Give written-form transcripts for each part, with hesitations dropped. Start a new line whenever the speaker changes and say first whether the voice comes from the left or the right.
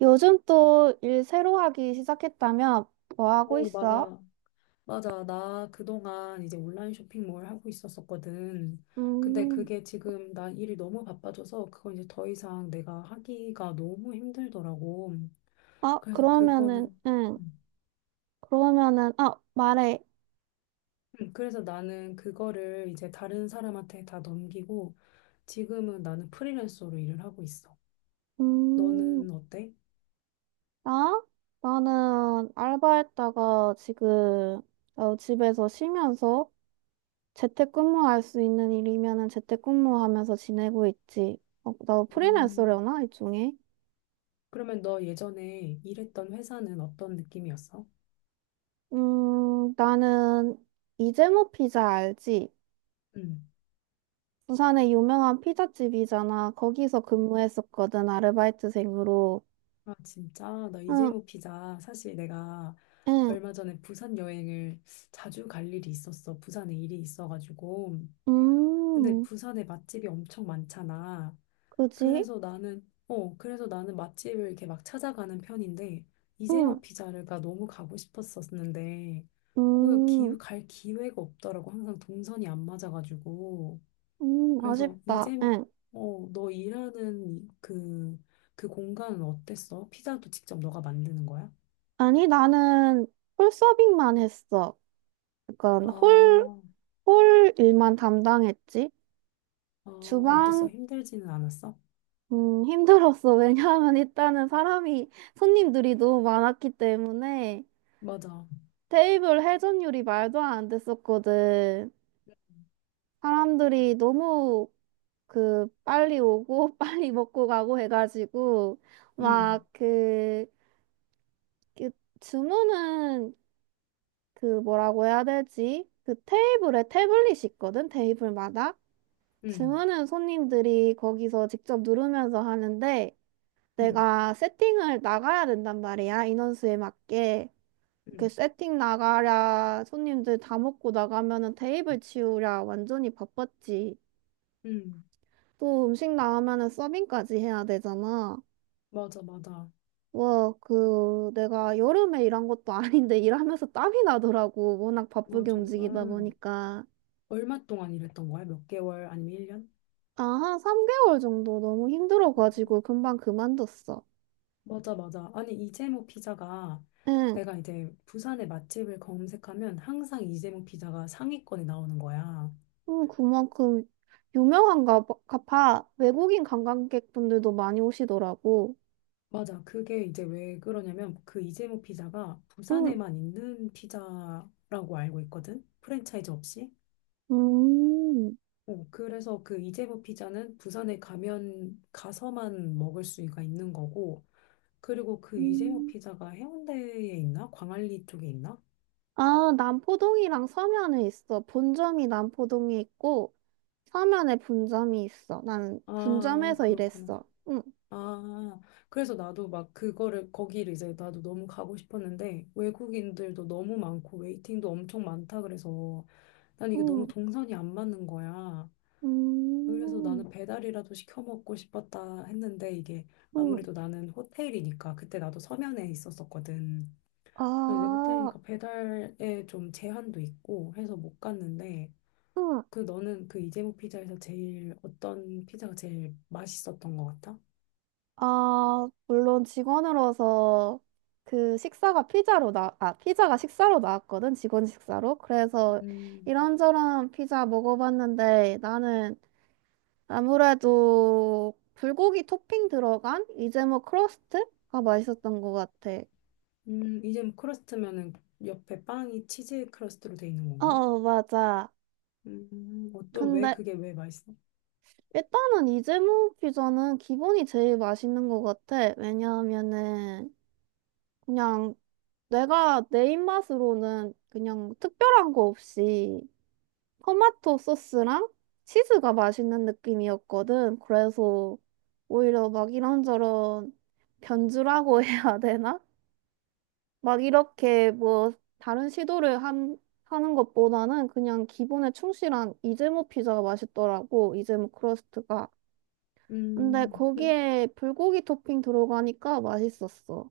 right: 요즘 또 일 새로 하기 시작했다며? 뭐 하고
left: 어,
right: 있어?
left: 맞아. 맞아. 나 그동안 이제 온라인 쇼핑몰 하고 있었었거든. 근데
right: 음,
left: 그게 지금 나 일이 너무 바빠져서 그건 이제 더 이상 내가 하기가 너무 힘들더라고.
right: 아,
left: 그래서
right: 그러면은,
left: 그거는.
right: 응.
left: 음.
right: 그러면은, 아, 말해.
left: 그래서 나는 그거를 이제 다른 사람한테 다 넘기고 지금은 나는 프리랜서로 일을 하고 있어.
right: 음,
left: 너는 어때?
right: 나? 나는 알바했다가 지금 집에서 쉬면서 재택근무할 수 있는 일이면은 재택근무하면서 지내고 있지. 어, 너
left: 음,
right: 프리랜서려나? 일종의?
left: 그러면 너 예전에 일했던 회사는 어떤 느낌이었어?
right: 나는 이재모 피자 알지?
left: 음.
right: 부산에 유명한 피자집이잖아. 거기서 근무했었거든, 아르바이트생으로.
left: 아, 진짜? 나
right: 응,
left: 이재모 피자. 사실 내가
right: 응,
left: 얼마 전에 부산 여행을 자주 갈 일이 있었어. 부산에 일이 있어가지고. 근데
right: 음,
left: 부산에 맛집이 엄청 많잖아.
right: 그지?
left: 그래서 나는 맛집을 이렇게 막 찾아가는 편인데, 이재모
right: 응,
left: 피자가 너무 가고 싶었었는데,
right: 음,
left: 갈 기회가 없더라고. 항상 동선이 안 맞아가지고. 그래서
right: 아쉽다.
left: 이제목,
right: 응.
left: 너 일하는 그, 그 공간은 어땠어? 피자도 직접 너가 만드는 거야?
right: 아니, 나는 홀 서빙만 했어. 그건 홀,
left: 아,
right: 홀 일만 담당했지.
left: 아, 어땠어?
right: 주방,
left: 힘들지는 않았어?
right: 힘들었어. 왜냐하면 손님들이 너무 많았기 때문에
left: 맞아.
right: 테이블 회전율이 말도 안 됐었거든. 사람들이 너무 그 빨리 오고 빨리 먹고 가고 해가지고
left: 응,
right: 막그 그 그 주문은, 그 뭐라고 해야 되지? 그 테이블에 태블릿이 있거든, 테이블마다.
left: 응,
right: 주문은 손님들이 거기서 직접 누르면서 하는데
left: 응,
right: 내가 세팅을 나가야 된단 말이야, 인원수에 맞게. 그
left: 응,
right: 세팅 나가랴 손님들 다 먹고 나가면은 테이블 치우랴 완전히 바빴지.
left: 응.
right: 또 음식 나오면은 서빙까지 해야 되잖아.
left: 맞아, 맞아.
right: 와, 그, 내가 여름에 일한 것도 아닌데 일하면서 땀이 나더라고. 워낙
left: 아,
right: 바쁘게 움직이다
left: 정말.
right: 보니까.
left: 얼마 동안 일했던 거야? 몇 개월 아니면 1년?
right: 아, 한 3개월 정도 너무 힘들어가지고 금방 그만뒀어.
left: 맞아, 맞아. 아니, 이재모 피자가
right: 응,
left: 내가 이제 부산의 맛집을 검색하면 항상 이재모 피자가 상위권에 나오는 거야.
right: 응, 그만큼 유명한가 봐. 가 봐. 외국인 관광객분들도 많이 오시더라고.
left: 맞아. 그게 이제 왜 그러냐면 그 이재모 피자가
right: 응,
left: 부산에만 있는 피자라고 알고 있거든. 프랜차이즈 없이.
right: 음,
left: 그래서 그 이재모 피자는 부산에 가면 가서만 먹을 수가 있는 거고. 그리고 그 이재모
right: 음.
left: 피자가 해운대에 있나? 광안리 쪽에 있나?
right: 아, 남포동이랑 서면에 있어. 본점이 남포동에 있고, 서면에 분점이 있어. 나는
left: 아,
right: 분점에서
left: 그렇구나.
right: 일했어. 응.
left: 아, 그래서 나도 막 그거를 거기를 이제 나도 너무 가고 싶었는데 외국인들도 너무 많고 웨이팅도 엄청 많다 그래서 난 이게
right: 응.
left: 너무 동선이 안 맞는 거야. 그래서
right: 음,
left: 나는 배달이라도 시켜 먹고 싶었다 했는데 이게
right: 음,
left: 아무래도 나는 호텔이니까 그때 나도 서면에 있었었거든. 근데 이제
right: 아,
left: 호텔이니까 배달에 좀 제한도 있고 해서 못 갔는데
right: 음,
left: 그 너는 그 이재모 피자에서 제일 어떤 피자가 제일 맛있었던 것 같아?
right: 아, 물론 직원으로서 그 식사가 아, 피자가 식사로 나왔거든, 직원 식사로. 그래서
left: 음,
right: 이런저런 피자 먹어봤는데 나는 아무래도 불고기 토핑 들어간 이재모 크러스트가 맛있었던 것 같아.
left: 이재모 크러스트면은 옆에 빵이 치즈 크러스트로 돼 있는
right: 어,
left: 건가?
right: 어, 맞아.
left: 어떤 왜
right: 근데
left: 그게 왜 맛있어?
right: 일단은 이재모 피자는 기본이 제일 맛있는 것 같아. 왜냐하면은 그냥 내가 내 입맛으로는 그냥 특별한 거 없이 토마토 소스랑 치즈가 맛있는 느낌이었거든. 그래서 오히려 막 이런저런 변주라고 해야 되나? 막 이렇게 뭐 다른 하는 것보다는 그냥 기본에 충실한 이즈모 피자가 맛있더라고. 이즈모 크러스트가. 근데
left: 음, 음.
right: 거기에 불고기 토핑 들어가니까 맛있었어.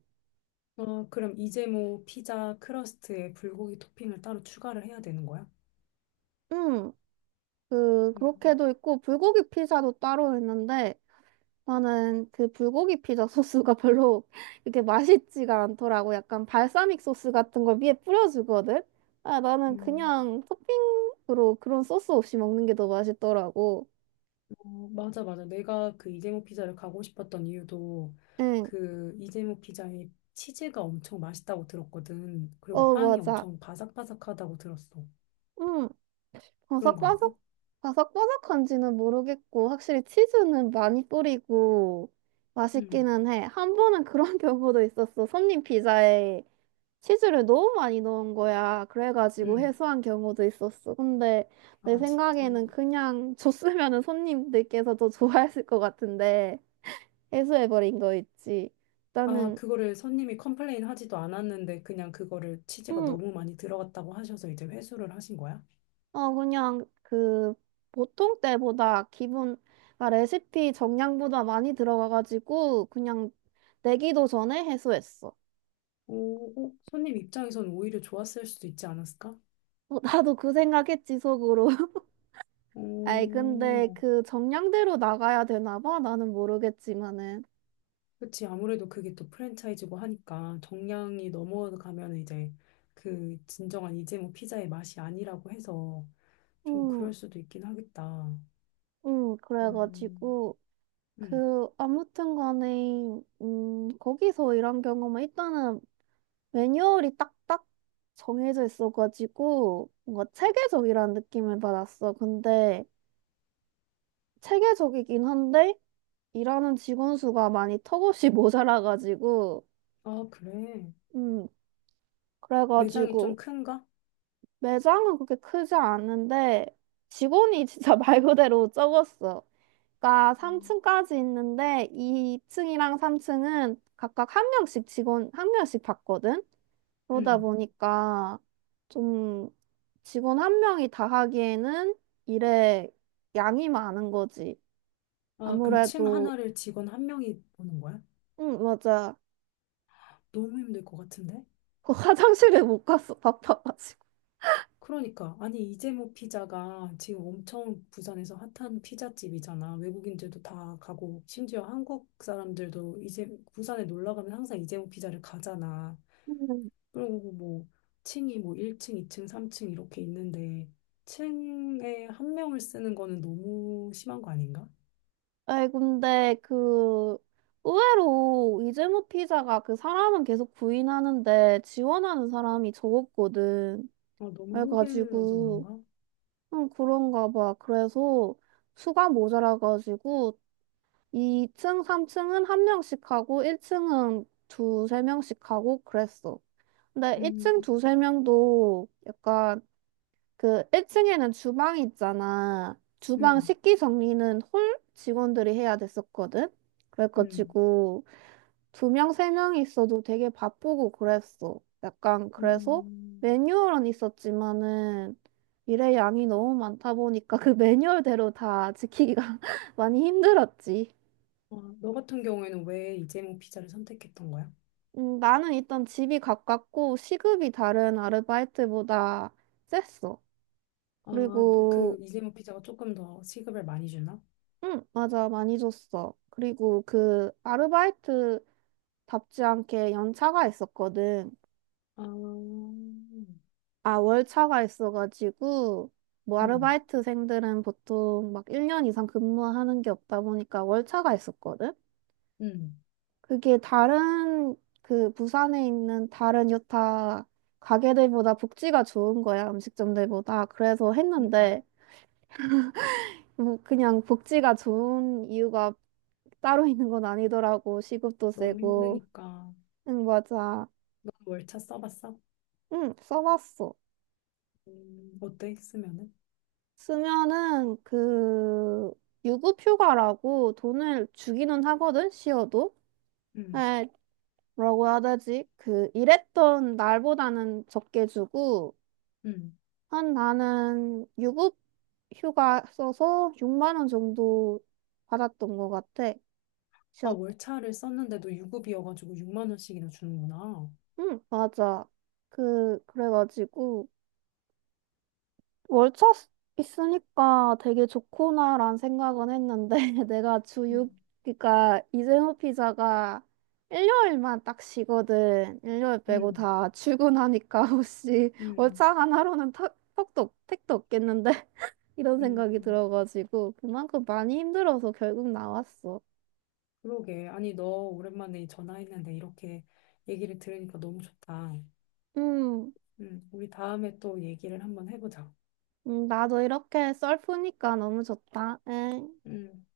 left: 그럼 이제 뭐 피자 크러스트에 불고기 토핑을 따로 추가를 해야 되는 거야?
right: 응.
left: 음,
right: 그렇게도 있고, 불고기 피자도 따로 있는데, 나는 그 불고기 피자 소스가 별로 이렇게 맛있지가 않더라고. 약간 발사믹 소스 같은 걸 위에 뿌려주거든? 아, 나는
left: 음,
right: 그냥 토핑으로 그런 소스 없이 먹는 게 더 맛있더라고.
left: 어, 맞아, 맞아. 내가 그 이재모 피자를 가고 싶었던 이유도
right: 응,
left: 그 이재모 피자의 치즈가 엄청 맛있다고 들었거든. 그리고
right: 어,
left: 빵이
right: 맞아.
left: 엄청 바삭바삭하다고 들었어.
right: 응,
left: 그런 거 같아?
right: 바삭바삭, 바삭바삭한지는 모르겠고, 확실히 치즈는 많이 뿌리고,
left: 응,
right: 맛있기는 해. 한 번은 그런 경우도 있었어. 손님 피자에. 치즈를 너무 많이 넣은 거야. 그래가지고
left: 응.
right: 해소한 경우도 있었어. 근데 내
left: 아, 진짜.
right: 생각에는 그냥 줬으면은 손님들께서 더 좋아했을 것 같은데 해소해버린 거 있지.
left: 아,
right: 나는
left: 그거를 손님이 컴플레인 하지도 않았는데 그냥 그거를 치즈가
right: 음,
left: 너무 많이 들어갔다고 하셔서 이제 회수를 하신 거야?
right: 어 그냥 그 보통 때보다 기본, 아, 레시피 정량보다 많이 들어가가지고 그냥 내기도 전에 해소했어.
left: 오, 어, 손님 입장에선 오히려 좋았을 수도 있지 않았을까?
right: 어, 나도 그 생각했지 속으로. 아이, 근데
left: 오,
right: 그 정량대로 나가야 되나 봐. 나는 모르겠지만은.
left: 그치. 아무래도 그게 또 프랜차이즈고 하니까 정량이 넘어가면 이제 그 진정한 이제 뭐 피자의 맛이 아니라고 해서 좀
right: 음.
left: 그럴 수도 있긴 하겠다.
right: 응,
left: 음,
right: 그래가지고,
left: 음.
right: 그, 아무튼 간에, 거기서 일한 경험은 일단은 매뉴얼이 딱딱 정해져 있어가지고, 뭔가 체계적이라는 느낌을 받았어. 근데, 체계적이긴 한데, 일하는 직원 수가 많이 턱없이 모자라가지고,
left: 아, 그래.
right: 음,
left: 매장이 좀
right: 그래가지고,
left: 큰가?
right: 매장은 그렇게 크지 않은데, 직원이 진짜 말 그대로 적었어. 가
left: 음.
right: 3층까지 있는데 2층이랑 3층은 각각 한 명씩, 직원 한 명씩 받거든. 그러다
left: 음.
right: 보니까 좀 직원 한 명이 다 하기에는 일에 양이 많은 거지.
left: 아, 그럼 층
right: 아무래도
left: 하나를 직원 한 명이 보는 거야?
right: 응 맞아.
left: 너무 힘들 것 같은데?
right: 그 화장실에 못 갔어, 바빠가지고.
left: 그러니까 아니 이재모 피자가 지금 엄청 부산에서 핫한 피자집이잖아. 외국인들도 다 가고 심지어 한국 사람들도 이제 부산에 놀러 가면 항상 이재모 피자를 가잖아.
right: 음.
left: 그리고 뭐 층이 뭐 1층, 2층, 3층 이렇게 있는데 층에 한 명을 쓰는 거는 너무 심한 거 아닌가?
right: 아이 근데 그 의외로 이재모 피자가, 그 사람은 계속 부인하는데, 지원하는 사람이 적었거든.
left: 너무 힘들어서
right: 그래가지고
left: 그런가?
right: 응, 그런가 봐. 그래서 수가 모자라가지고 2층, 3층은 한 명씩 하고 1층은 두세 명씩 하고 그랬어. 근데
left: 음,
right: 1층 두세 명도 약간 그 1층에는 주방이 있잖아. 주방
left: 음,
right: 식기 정리는 홀 직원들이 해야 됐었거든.
left: 음,
right: 그래가지고 두 명, 세 명 있어도 되게 바쁘고 그랬어. 약간 그래서
left: 음.
right: 매뉴얼은 있었지만은 일의 양이 너무 많다 보니까 그 매뉴얼대로 다 지키기가 많이 힘들었지.
left: 너 같은 경우에는 왜 이재모 피자를 선택했던 거야?
right: 나는 일단 집이 가깝고 시급이 다른 아르바이트보다 셌어.
left: 아, 그
right: 그리고
left: 이재모 피자가 조금 더 시급을 많이 주나?
right: 응, 맞아, 많이 줬어. 그리고 그 아르바이트답지 않게 연차가 있었거든.
left: 아,
right: 아, 월차가 있어가지고, 뭐, 아르바이트생들은 보통 막 1년 이상 근무하는 게 없다 보니까 월차가 있었거든?
left: 음,
right: 그게 다른, 그 부산에 있는 다른 여타 가게들보다 복지가 좋은 거야, 음식점들보다. 그래서
left: 음.
right: 했는데, 뭐, 그냥 복지가 좋은 이유가 따로 있는 건 아니더라고. 시급도
left: 너무
right: 세고.
left: 힘드니까.
right: 응, 맞아.
left: 너 월차 써봤어?
right: 응, 써봤어.
left: 어때? 쓰면은?
right: 쓰면은 그 유급휴가라고 돈을 주기는 하거든, 시어도.
left: 음,
right: 에 뭐라고 해야 되지? 그 일했던 날보다는 적게 주고,
left: 음.
right: 한 나는 유급휴가 써서 6만 원 정도 받았던 것 같아,
left: 아,
right: 시어.
left: 월차를 썼는데도 유급이어가지고 6만 원씩이나 주는구나.
right: 응 맞아. 그 그래가지고 월차 쓰- 있으니까 되게 좋구나란 생각은 했는데, 내가 주 6,
left: 음,
right: 그러니까 이재호 피자가 일요일만 딱 쉬거든. 일요일 빼고
left: 음,
right: 다 출근하니까 혹시
left: 음,
right: 월차 하나로는 턱도 택도 없겠는데 이런 생각이
left: 음.
right: 들어가지고 그만큼 많이 힘들어서 결국 나왔어.
left: 그러게. 아니, 너 오랜만에 전화했는데 이렇게 얘기를 들으니까 너무 좋다.
right: 음,
left: 우리 다음에 또 얘기를 한번 해보자.
right: 나도 이렇게 썰프니까 너무 좋다. 응.
left: 음.